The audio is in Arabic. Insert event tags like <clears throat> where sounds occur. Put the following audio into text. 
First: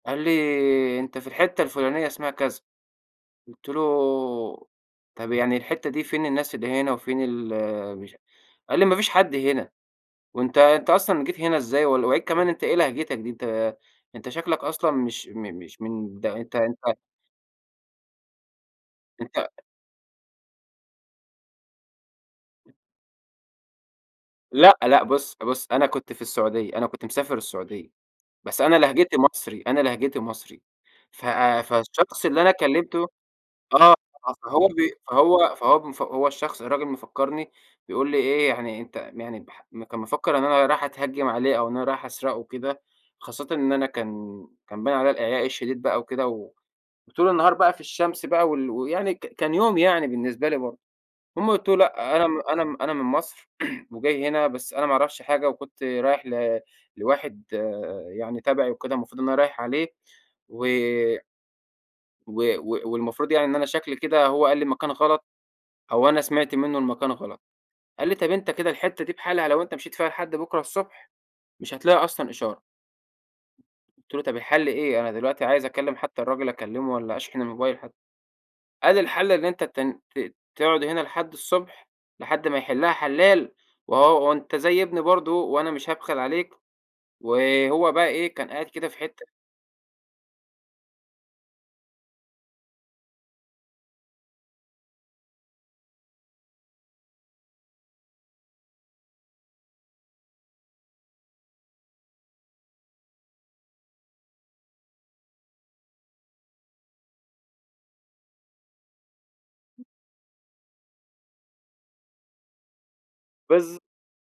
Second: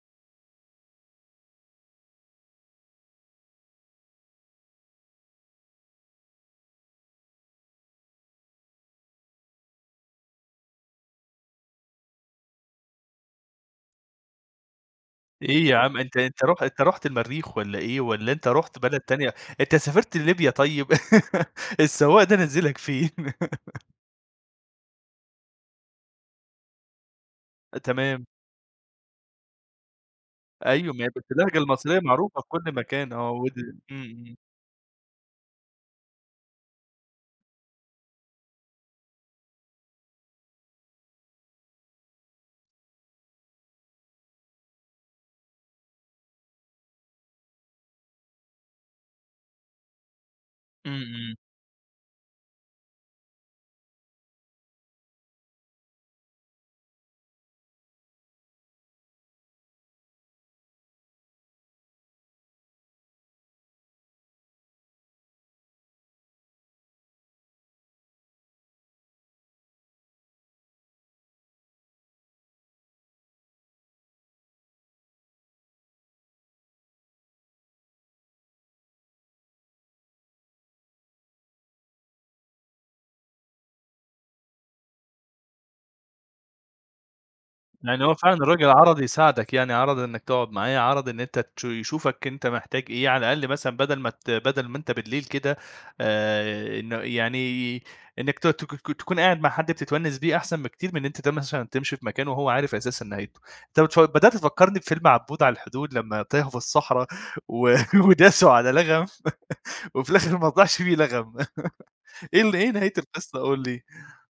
قال لي: "أنت في الحتة الفلانية اسمها كذا." قُلت له: "طَب يعني الحتة دي فين الناس اللي هنا، وفين ال" <unintelligible> قال لي: "ما فيش حد هنا، وأنت أنت أصلًا جيت هنا إزاي؟ و <unintelligible> كمان أنت إيه لهجتك دي؟ أنت أنت شكلك أصلًا مش م إيه يا مش عم أنت من أنت أنت رُح أنت" أنت رُحت المريخ والّا إيه؟ والّا أنت رُحت بلد تانية أنت أنت سافرت لليبيا طيب؟ <laughs> السواق ده نزلك فين؟ <laughs> لأ، لأ، بُص، بُص أنا كنت في السعودية، أنا كنت مسافر السعودية تمام. بس أنا لهجتي مصري، أنا لهجتي مصري، أيوه <unintelligible> ف اللهجة آآ، المصرية فالشخص اللي معروفة في أنا كل كلمته مكان آه، ود آه إمم، إمم. فهو بي فهو فهو هو الشخص الراجل مفكرني بيقول لي إيه يعني أنت يعني ب كان مِفكّر إن أنا رايح أتهجم عليه أو إن أنا رايح أسرقه وكده خاصةً إن أنا كان كان باين عليَّ الإعياء الشديد بَقى وكده، و وطول النهار بَقى في الشمس بَقى وال ويعني ك كان يوم يعني بالنسبة لي برضه، إمم، إمم. المهم قلت له لأ أنا م أنا م أنا من مصر <clears throat> وجاي هنا بس أنا ما اعرفش حاجة وكنت رايح ل لواحد آآ، يعني تبعي وكده المفروض إن أنا رايح عليه و و و والمفروض يعني إن أنا شكلي كده هو قال لي المكان غلط، أو أنا سمعت منه المكان غلط، قال لي: "طيب أنت كده الحتة دي بحالها لو أنت مشيت فيها لحد بُكرة الصبح مش هتلاقي أصلًا إشارة." قلت له: "طب الحل إيه؟ أنا دلوقتي عايز أكلم حتى الراجل أكلمه، والّا أشحن الموبايل حتى." قال: "الحل إن أنت ت ت تقعد هنا لحد الصبح، لحد ما يحلها حلّال، وآه وأنت زي ابني برضه، وأنا مش هابخل عليك" وهو يعني بَقي هو فعلًا إيه كان قاعد الراجل كده في عَرَض حتة يساعدك يعني، عَرَض إنك تقعد معاه، عَرَض إن أنت تش يشوفك أنت محتاج إيه على الأقل مثلًا بدل ما ت بدل ما أنت بالليل كده آآ، إنه يعني إنك ت تك تكون قاعد مع حد بتتونس بيه أحسن بكتير من أنت <unintelligible> تمشي في مكان وهو عارف أساسًا نهايته. أنت بتف بدأت تفكرني بفيلم عبود على الحدود لما تاهوا في الصحرا، و <laughs> وداسوا على لغم <laughs> وفي الآخر ماطلعش فيه لغم. <laughs> إيه ال إيه نهاية القصة قُل بالض لي؟